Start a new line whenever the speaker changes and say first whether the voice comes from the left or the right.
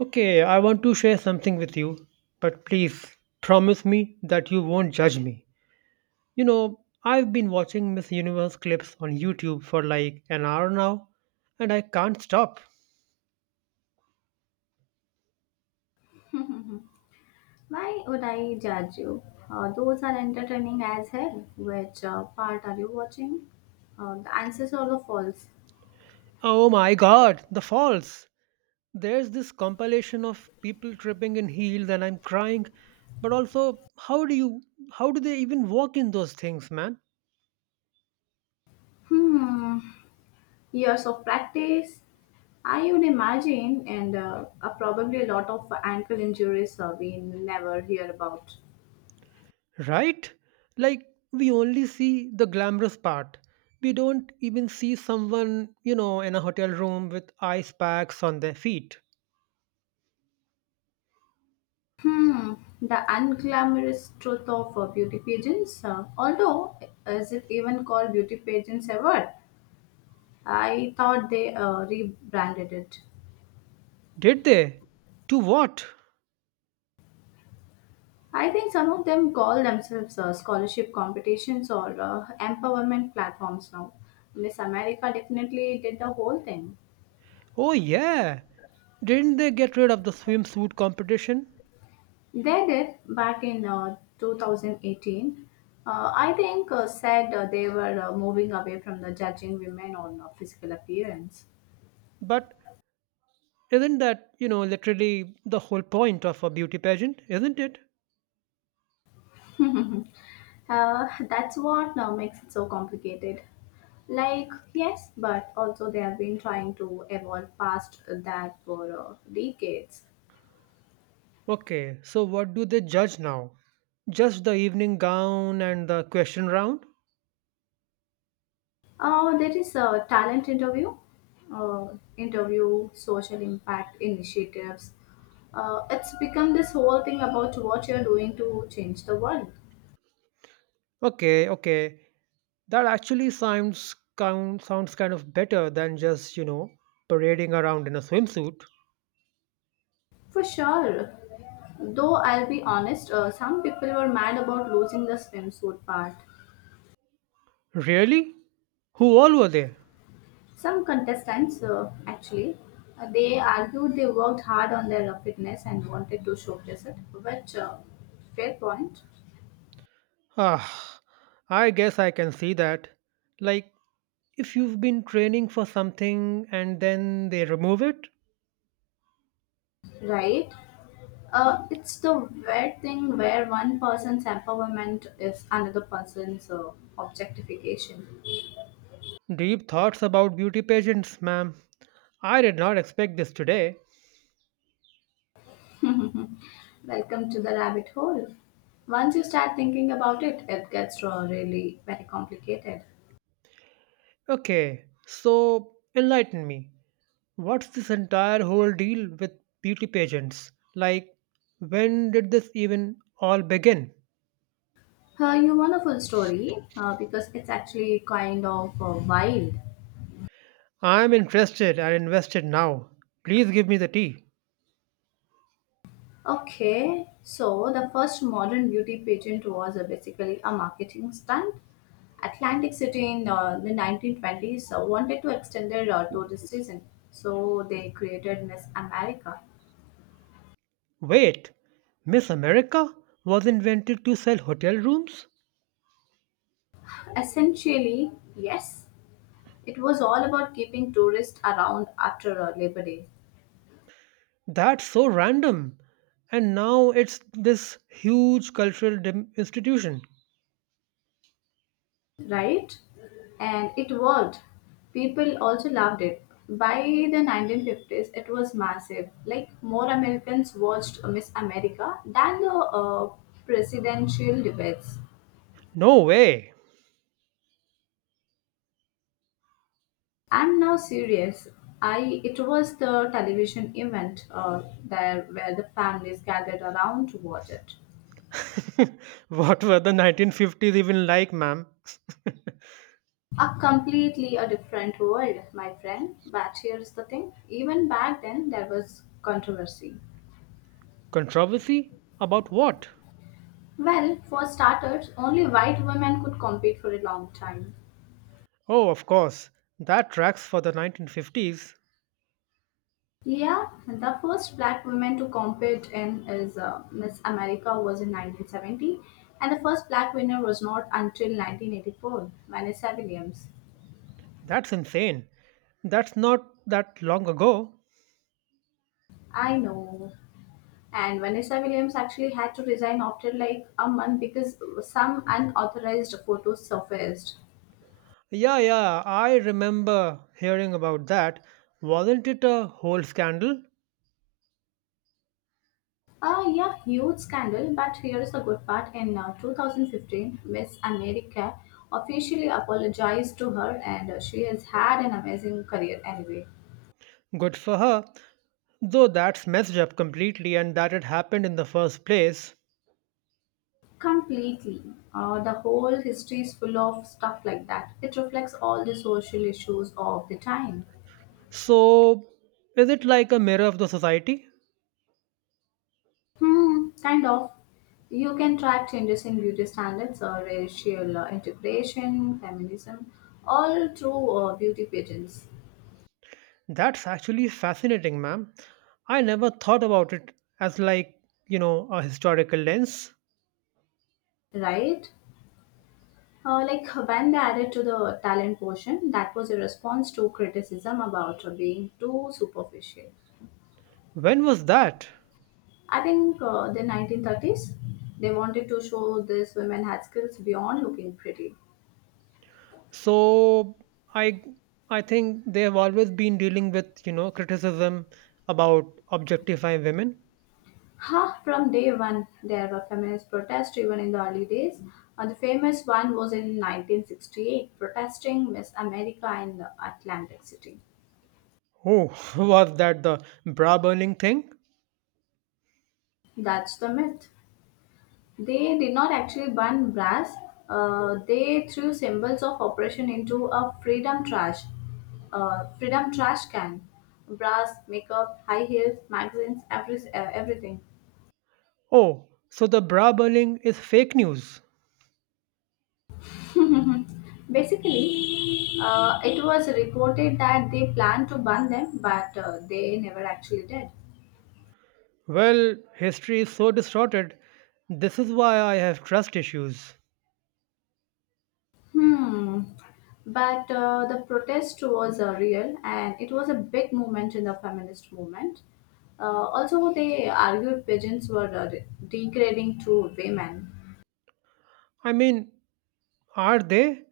right: Okay, I want to share something with you, but please promise me that you won't judge me. You know, I've been watching Miss Universe clips on YouTube for like an hour now, and I can't stop.
left: Why would I judge you? Those are entertaining as hell. Which part are you watching? The answers are all false.
right: Oh my god, the falls! There's this compilation of people tripping in heels and I'm crying, but also how do they even walk in those things, man?
left: Hmm. Years of practice, I would imagine, and probably a lot of ankle injuries we never hear about.
right: Right? Like, we only see the glamorous part. We don't even see someone, you know, in a hotel room with ice packs on their feet.
left: Hmm, the unglamorous truth of beauty pageants. Although, is it even called beauty pageants ever? I thought they rebranded it.
right: Did they? To what?
left: I think some of them call themselves scholarship competitions or empowerment platforms now. Miss America definitely did the whole thing.
right: Oh, yeah. Didn't they get rid of the swimsuit competition?
left: They did back in 2018. I think said they were moving away from the judging women on physical appearance.
right: But isn't that, you know, literally the whole point of a beauty pageant, isn't it?
left: That's what now makes it so complicated. Like, yes, but also they have been trying to evolve past that for decades.
right: Okay, so what do they judge now? Just the evening gown and the question round?
left: There is a talent interview, uh, interview, social impact initiatives. It's become this whole thing about what you're doing to change the world.
right: Okay, okay. That actually sounds kind of better than just, you know, parading around in a swimsuit.
left: For sure. Though I'll be honest, some people were mad about losing the swimsuit part.
right: Really? Who all were there?
left: Some contestants, actually, they argued they worked hard on their fitness and wanted to showcase it, which, fair point.
right: Ah, I guess I can see that. Like, if you've been training for something and then they remove it?
left: Right? It's the weird thing where one person's empowerment is another person's objectification.
right: Deep thoughts about beauty pageants, ma'am. I did not expect this today.
left: Welcome to the rabbit hole. Once you start thinking about it, it gets really very complicated.
right: Okay, so enlighten me. What's this entire whole deal with beauty pageants? Like, when did this even all begin?
left: You want a full story because it's actually kind of wild.
right: I'm interested and invested now. Please give me the tea.
left: Okay, so the first modern beauty pageant was basically a marketing stunt. Atlantic City in the 1920s wanted to extend their tourist season, so they created Miss America.
right: Wait, Miss America was invented to sell hotel rooms?
left: Essentially, yes, it was all about keeping tourists around after Labor Day.
right: That's so random. And now it's this huge institution.
left: Right? And it worked. People also loved it. By the 1950s, it was massive. Like, more Americans watched Miss America than the presidential debates.
right: No way.
left: I'm now serious. I it was the television event there where the families gathered around to watch it.
right: What were the 1950s even like, ma'am?
left: A completely a different world, my friend. But here's the thing: even back then, there was controversy.
right: Controversy? About what?
left: Well, for starters, only white women could compete for a long time.
right: Oh, of course. That tracks for the 1950s.
left: Yeah, the first black woman to compete in is Miss America was in 1970, and the first black winner was not until 1984, Vanessa Williams.
right: That's insane. That's not that long ago.
left: I know. And Vanessa Williams actually had to resign after like a month because some unauthorized photos surfaced.
right: Yeah, yeah, I remember hearing about that. Wasn't it a whole scandal?
left: Ah, yeah, huge scandal. But here is the good part. In 2015, Miss America officially apologized to her, and she has had an amazing career anyway.
right: Good for her. Though that's messed up completely and that it happened in the first place.
left: Completely. The whole history is full of stuff like that. It reflects all the social issues of the time.
right: So, is it like a mirror of the society?
left: Hmm, kind of. You can track changes in beauty standards or racial integration, feminism, all through beauty pageants.
right: That's actually fascinating, ma'am. I never thought about it as like, you know, a historical lens.
left: Right? Like when they added to the talent portion, that was a response to criticism about being too superficial.
right: When was that?
left: I think the 1930s, they wanted to show these women had skills beyond looking pretty.
right: So I I think they have always been dealing with, you know, criticism about objectifying women.
left: Ha! From day one, there were feminist protests even in the early days. The famous one was in 1968, protesting Miss America in the Atlantic City.
right: Oh, was that the bra burning thing?
left: That's the myth. They did not actually burn brass. They threw symbols of oppression into a freedom trash can. Brass, makeup, high heels, magazines, everything.
right: Oh, so the bra burning is fake news.
left: Basically, it was reported that they planned to burn them, but they never actually did.
right: Well, history is so distorted. This is why I have trust issues.
left: Hmm. But the protest was real and it was a big movement in the feminist movement. Also, they argued pigeons were degrading to women.
right: I mean, are they?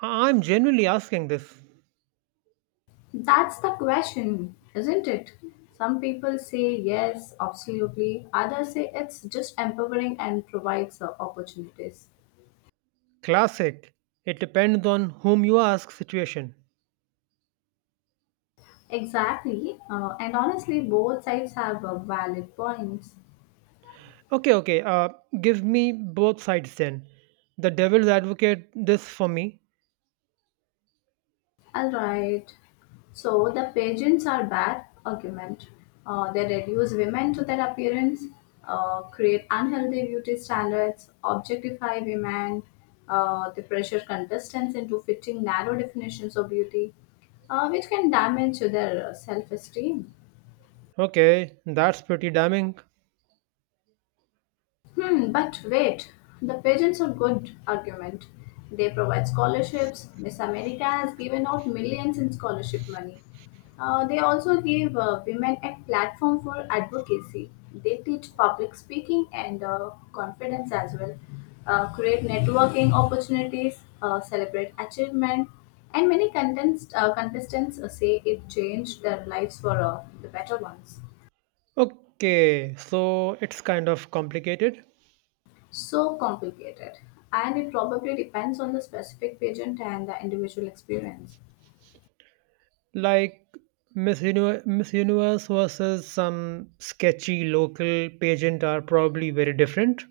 right: I'm genuinely asking this.
left: That's the question, isn't it? Some people say yes, absolutely. Others say it's just empowering and provides opportunities.
right: Classic. It depends on whom you ask situation.
left: Exactly. And honestly, both sides have valid points.
right: Okay, okay. Give me both sides then. The devil's advocate this for me.
left: All right. So, the pageants are bad argument. They reduce women to their appearance, create unhealthy beauty standards, objectify women. They pressure contestants into fitting narrow definitions of beauty, which can damage their self-esteem.
right: Okay, that's pretty damning.
left: Hmm, but wait, the pageants are good argument. They provide scholarships. Miss America has given out millions in scholarship money. They also give women a platform for advocacy. They teach public speaking and confidence as well, create networking opportunities, celebrate achievement, and many contestants say it changed their lives for the better ones.
right: Okay, so it's kind of complicated.
left: So complicated, and it probably depends on the specific pageant and the individual experience.
right: Like Miss Universe versus some sketchy local pageant are probably very different.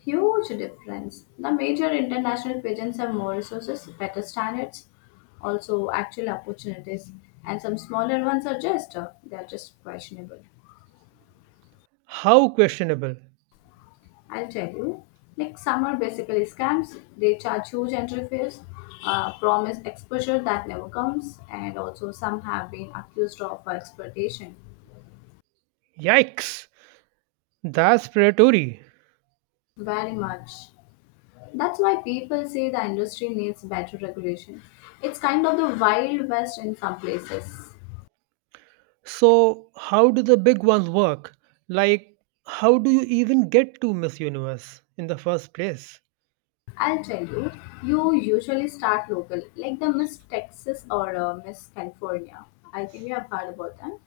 left: Huge difference. The major international pageants have more resources, better standards, also actual opportunities, and some smaller ones are just they are just questionable.
right: How questionable.
left: I'll tell you, like some are basically scams. They charge huge entry fees, promise exposure that never comes, and also some have been accused of exploitation
right: Yikes! That's predatory.
left: very much. That's why people say the industry needs better regulation. It's kind of the wild west in some places.
right: So, how do the big ones work? Like, how do you even get to Miss Universe in the first place?
left: I'll tell you, you usually start local, like the Miss Texas or Miss California. I think you have heard about them.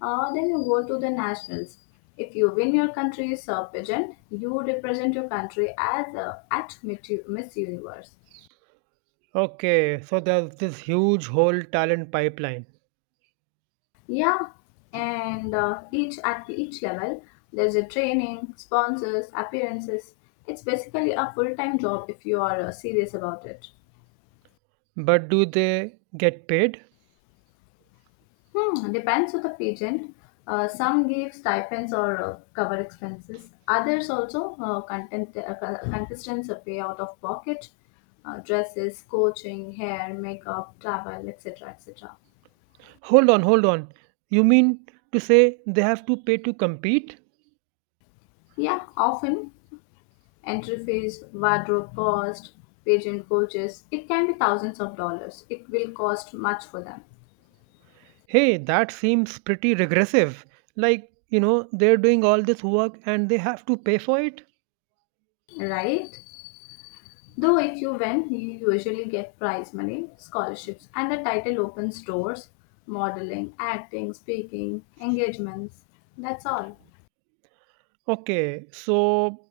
left: Then you go to the nationals. If you win your country's pageant, you represent your country as at Miss Universe.
right: Okay, so there's this huge whole talent pipeline.
left: Yeah, and each at each level, there's a training, sponsors, appearances. It's basically a full-time job if you are serious about it.
right: But do they get paid?
left: Hmm, depends on the pageant. Some give stipends or cover expenses. Others, contestants pay out of pocket, dresses, coaching, hair, makeup, travel, etc., etc.
right: Hold on, hold on. You mean to say they have to pay to compete?
left: Yeah, often. Entry fees, wardrobe cost, pageant coaches, it can be thousands of dollars. It will cost much for them,
right: Hey, that seems pretty regressive. Like, you know, they're doing all this work and they have to pay for it?
left: right? Though if you win, you usually get prize money, scholarships, and the title opens doors: modeling, acting, speaking, engagements. That's all.
right: Okay, so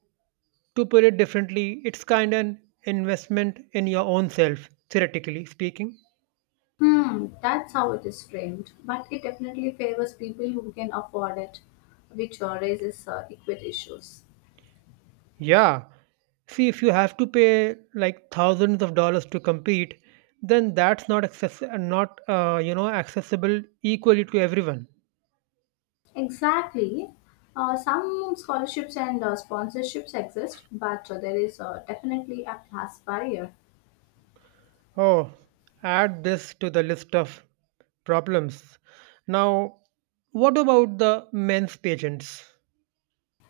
right: to put it differently, it's kind of an investment in your own self, theoretically speaking.
left: Hmm, that's how it is framed, but it definitely favors people who can afford it, which raises equity issues.
right: Yeah. See, if you have to pay like thousands of dollars to compete, then that's not you know, accessible equally to everyone.
left: Exactly. Some scholarships and sponsorships exist, but there is definitely a class barrier.
right: Oh, add this to the list of problems. Now, what about the men's pageants?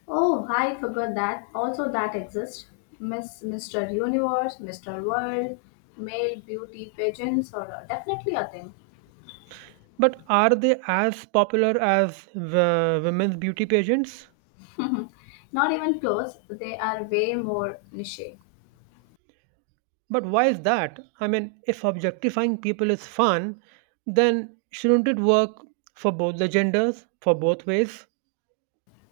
left: Oh, I forgot that. Also, that exists. Mr. Universe, Mr. World, male beauty pageants are definitely a thing.
right: But are they as popular as the women's beauty pageants?
left: Not even close. They are way more niche.
right: But why is that? I mean, if objectifying people is fun, then shouldn't it work for both the genders, for both ways?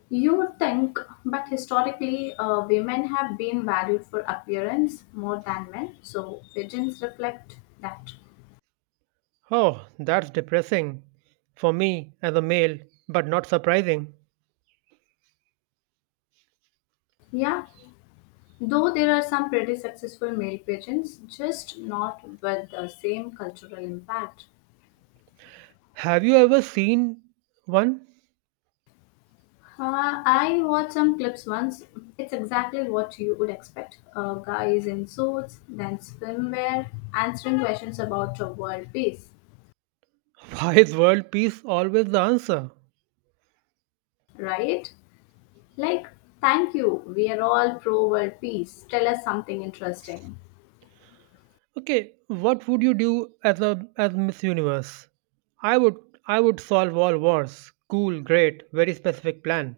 left: You would think, but historically, women have been valued for appearance more than men, so pageants reflect that.
right: Oh, that's depressing for me as a male, but not surprising.
left: Yeah, though there are some pretty successful male pigeons, just not with the same cultural impact.
right: Have you ever seen one?
left: I watched some clips once. It's exactly what you would expect. Guys in suits, then swimwear, answering questions about world peace,
right: Why is world peace always the answer?
left: right? Like, thank you, we are all pro world peace. Tell us something interesting.
right: Okay, what would you do as a as Miss Universe? I would I would solve all wars. Cool, great, very specific plan.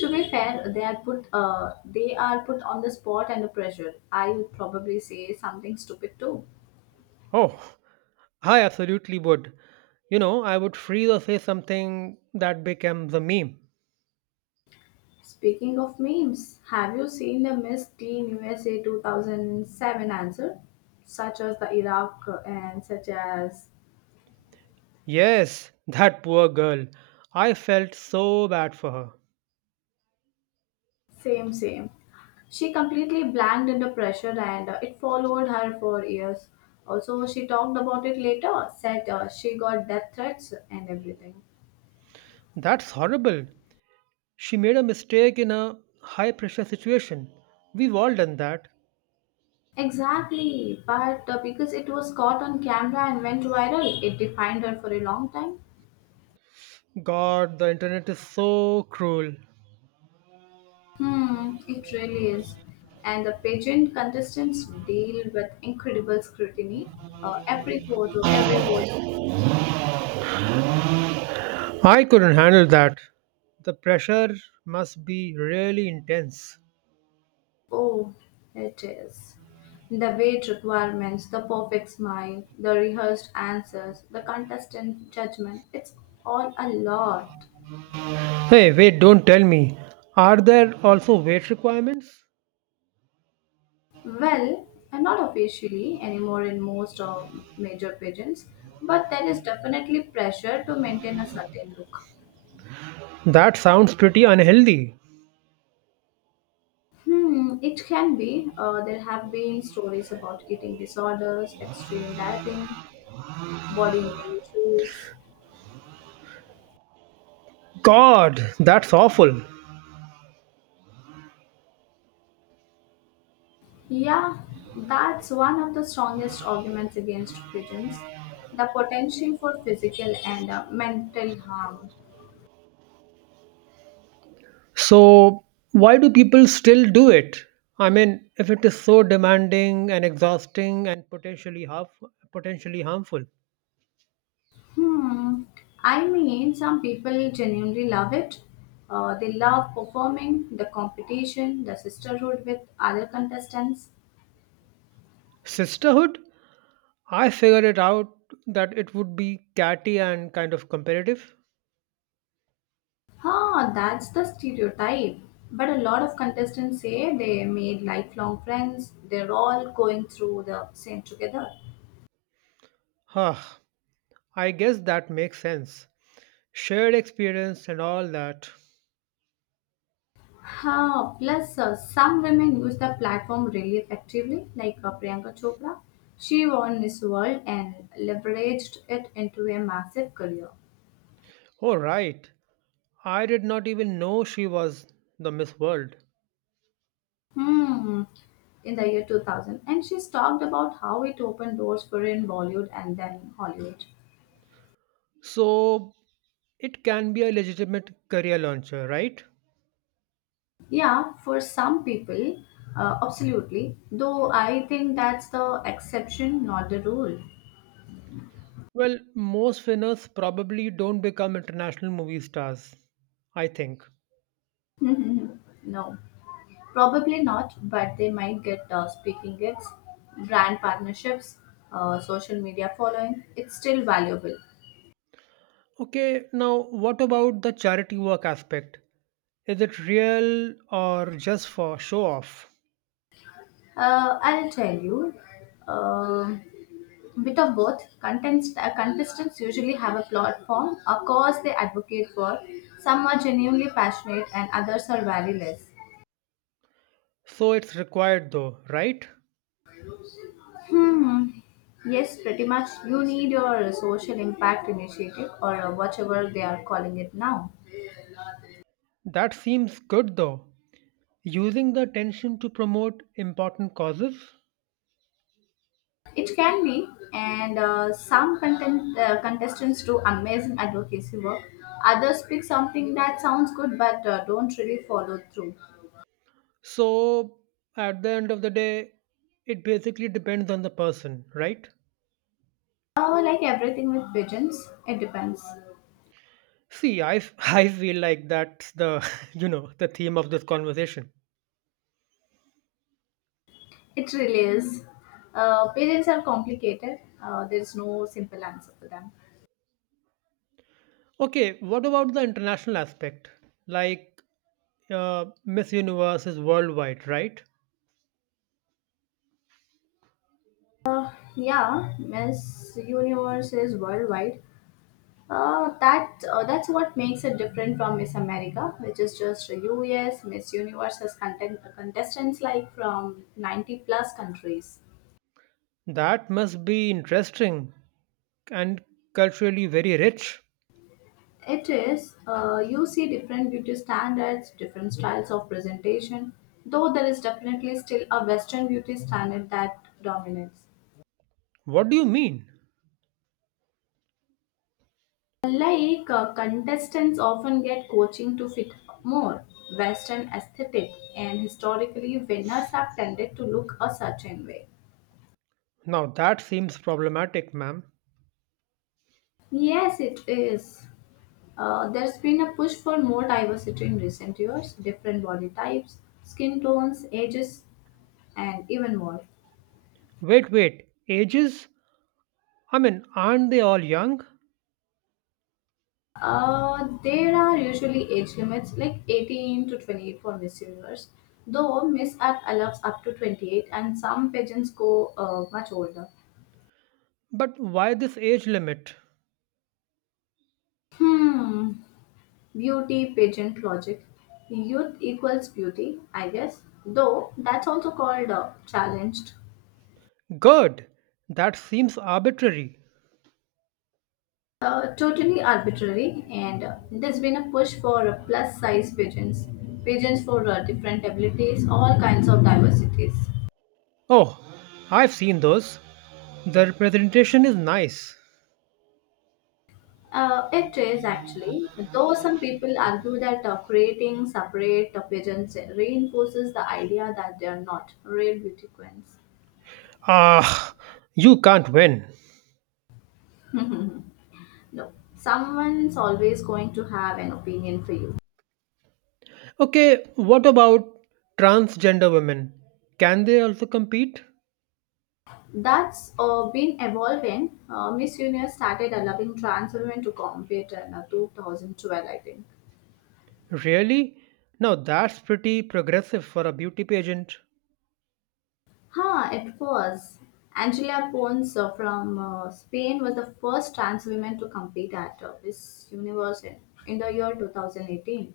left: To be fair, they are put on the spot and the pressure. I would probably say something stupid too.
right: Oh, I absolutely would. You know, I would freeze or say something that becomes a meme.
left: Speaking of memes, have you seen the Miss Teen USA 2007 answer? Such as the Iraq and such as
right: Yes, that poor girl. I felt so bad for her.
left: same same. She completely blanked under pressure and it followed her for years. Also, she talked about it later, said she got death threats and everything.
right: That's horrible. She made a mistake in a high pressure situation. We've all done that.
left: Exactly, but because it was caught on camera and went viral, it defined her for a long time.
right: God, the internet is so cruel.
left: Hmm, it really is. And the pageant contestants deal with incredible scrutiny. Every photo, every vote.
right: I couldn't handle that. The pressure must be really intense.
left: Oh, it is. The weight requirements, the perfect smile, the rehearsed answers, the contestant judgment. It's all a lot.
right: Hey, wait, don't tell me. Are there also weight requirements?
left: Well, not officially anymore in most of major pageants, but there is definitely pressure to maintain a certain look.
right: That sounds pretty unhealthy.
left: Hmm, it can be. There have been stories about eating disorders, extreme dieting, body image issues.
right: God, that's awful.
left: Yeah, that's one of the strongest arguments against pigeons: the potential for physical and mental harm.
right: So, why do people still do it? I mean, if it is so demanding and exhausting and potentially harmful.
left: Hmm, I mean, some people genuinely love it. They love performing, the competition, the sisterhood with other contestants.
right: Sisterhood? I figured it out that it would be catty and kind of competitive.
left: Huh, that's the stereotype. But a lot of contestants say they made lifelong friends. They're all going through the same together.
right: Huh, I guess that makes sense. Shared experience and all that.
left: Huh, plus, some women use the platform really effectively, like Priyanka Chopra. She won Miss World and leveraged it into a massive career.
right: Oh, right. I did not even know she was the Miss World.
left: Hmm, in the year 2000. And she's talked about how it opened doors for her in Bollywood and then Hollywood.
right: So it can be a legitimate career launcher, right?
left: Yeah, for some people, absolutely. Though I think that's the exception, not the rule.
right: Well, most winners probably don't become international movie stars, I think.
left: No, probably not, but they might get speaking gigs, brand partnerships, social media following. It's still valuable.
right: Okay, now what about the charity work aspect? Is it real or just for show off?
left: I'll tell you. Um Bit of both. Contestants usually have a platform, a cause they advocate for. Some are genuinely passionate, and others are very less.
right: So it's required though, right?
left: Hmm. Yes, pretty much. You need your social impact initiative or whatever they are calling it now.
right: That seems good though. Using the attention to promote important causes.
left: It can be, and some contestants do amazing advocacy work. Others pick something that sounds good but don't really follow through.
right: So at the end of the day, it basically depends on the person, right?
left: Oh, like everything with pigeons, it depends.
right: See, I feel like that's the, you know, the theme of this conversation.
left: It really is. Pigeons are complicated. There is no simple answer for them.
right: Okay, what about the international aspect? Like, Miss Universe is worldwide, right?
left: Yeah, Miss Universe is worldwide. That's what makes it different from Miss America, which is just a US. Miss Universe has contestants like from 90 plus countries.
right: That must be interesting and culturally very rich.
left: It is, you see different beauty standards, different styles of presentation, though there is definitely still a Western beauty standard that dominates.
right: What do you mean?
left: Like, contestants often get coaching to fit more Western aesthetic, and historically winners have tended to look a certain way.
right: Now, that seems problematic, ma'am.
left: Yes, it is. There's been a push for more diversity in recent years, different body types, skin tones, ages, and even more.
right: Wait, wait, ages? I mean, aren't they all young?
left: There are usually age limits like 18 to 28 for Miss Universe, though Miss Earth allows up to 28, and some pageants go much older.
right: But why this age limit?
left: Hmm, beauty pageant logic. Youth equals beauty, I guess, though that's also called challenged.
right: Good, that seems arbitrary.
left: Totally arbitrary, and there's been a push for plus size pigeons for different abilities, all kinds of diversities.
right: Oh, I've seen those. The representation is nice.
left: It is, actually, though some people argue that creating separate pigeons reinforces the idea that they are not real beauty queens.
right: Ah, you can't win.
left: No, someone's always going to have an opinion for you.
right: Okay, what about transgender women? Can they also compete?
left: That's been evolving. Miss Universe started allowing trans women to compete in, 2012, I think.
right: Really? Now that's pretty progressive for a beauty pageant.
left: Huh, it was. Angela Pons from Spain was the first trans woman to compete at Miss Universe in the year 2018.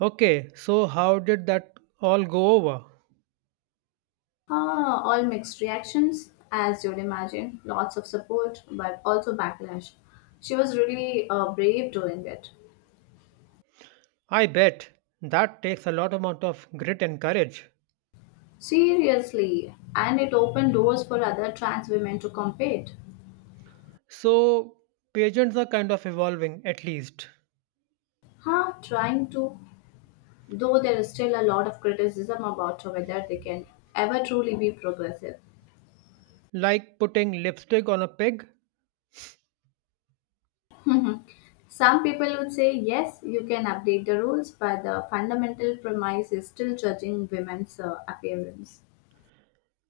right: Okay, so how did that all go over?
left: Huh, all mixed reactions, as you'd imagine. Lots of support, but also backlash. She was really brave doing it.
right: I bet that takes a lot amount of grit and courage.
left: Seriously, and it opened doors for other trans women to compete.
right: So pageants are kind of evolving at least,
left: Huh, trying to, though there is still a lot of criticism about whether they can ever truly be progressive.
right: like putting lipstick on a pig
left: Mhm. Some people would say, yes, you can update the rules, but the fundamental premise is still judging women's appearance.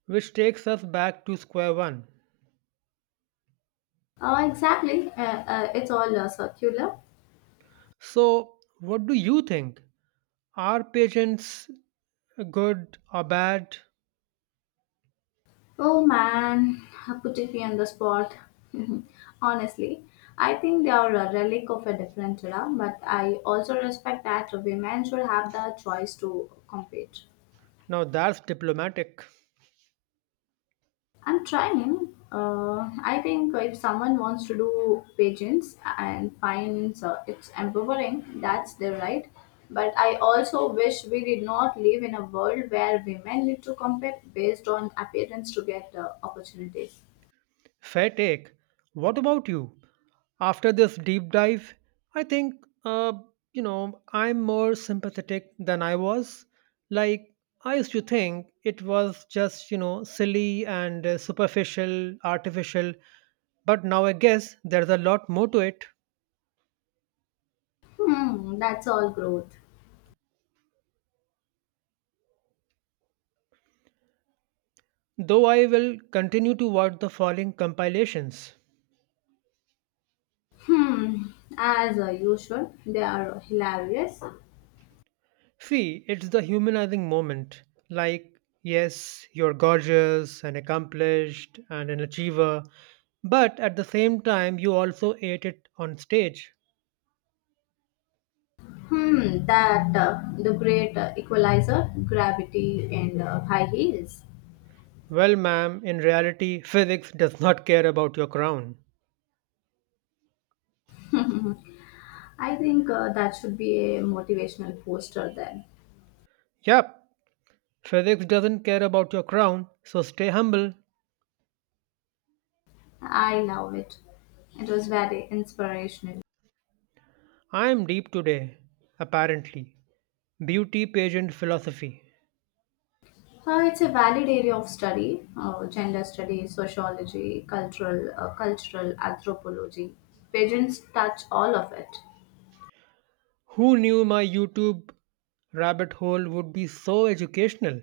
right: which takes us back to square one.
left: Exactly. It's all circular.
right: So, what do you think? Are patients good or bad?
left: Oh man, putting me on the spot. Honestly, I think they are a relic of a different era, but I also respect that women should have the choice to compete.
right: Now, that's diplomatic.
left: I'm trying. I think if someone wants to do pageants and finds it's empowering, that's their right. But I also wish we did not live in a world where women need to compete based on appearance to get opportunities.
right: Fair take. What about you? After this deep dive, I think, uh, you know, I'm more sympathetic than I was. Like, I used to think it was just, you know, silly and superficial, artificial, but now I guess there's a lot more to it.
left: Hmm, that's all growth.
right: Though I will continue to watch the following compilations.
left: Hmm, as usual, they are hilarious.
right: See, it's the humanizing moment. Like, yes, you're gorgeous and accomplished and an achiever, but at the same time, you also ate it on stage.
left: Hmm, that the great equalizer, gravity, and high heels.
right: Well, ma'am, in reality, physics does not care about your crown.
left: I think that should be a motivational poster then.
right: Yep, physics doesn't care about your crown, so stay humble.
left: I love it. It was very inspirational.
right: I am deep today, apparently. Beauty pageant philosophy.
left: So it's a valid area of study: gender studies, sociology, cultural anthropology. Pigeons touch all of it.
right: Who knew my YouTube rabbit hole would be so educational?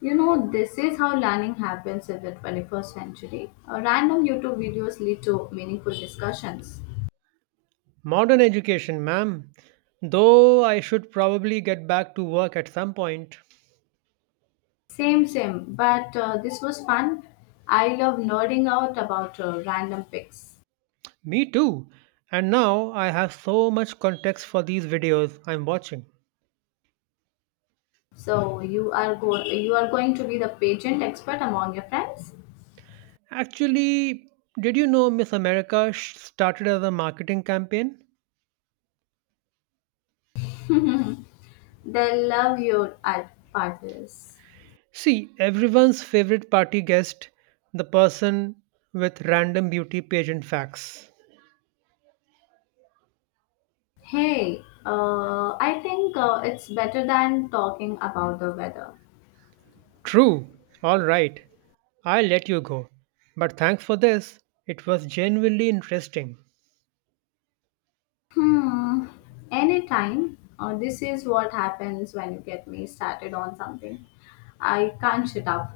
left: You know, this is how learning happens in the 21st century. Random YouTube videos lead to meaningful discussions.
right: Modern education, ma'am. Though I should probably get back to work at some point.
left: Same, same. But this was fun. I love nerding out about random picks.
right: Me too. And now I have so much context for these videos I'm watching.
left: So you are you are going to be the pageant expert among your friends.
right: Actually, did you know Miss America started as a marketing campaign?
left: They love your art parties.
right: See, everyone's favorite party guest, the person with random beauty pageant facts.
left: Hey, I think it's better than talking about the weather.
right: True. All right. I'll let you go. But thanks for this. It was genuinely interesting.
left: Hmm. Anytime. This is what happens when you get me started on something. I can't shut up.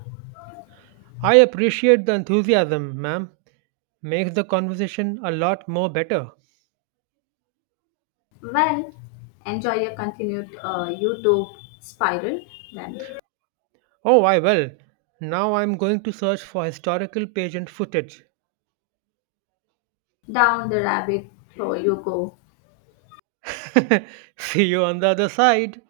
right: I appreciate the enthusiasm, ma'am. Makes the conversation a lot more better.
left: Well, enjoy your continued YouTube spiral. Then
right: Oh, I will. Now I'm going to search for historical pageant footage.
left: down the rabbit hole you go.
right: See you on the other side.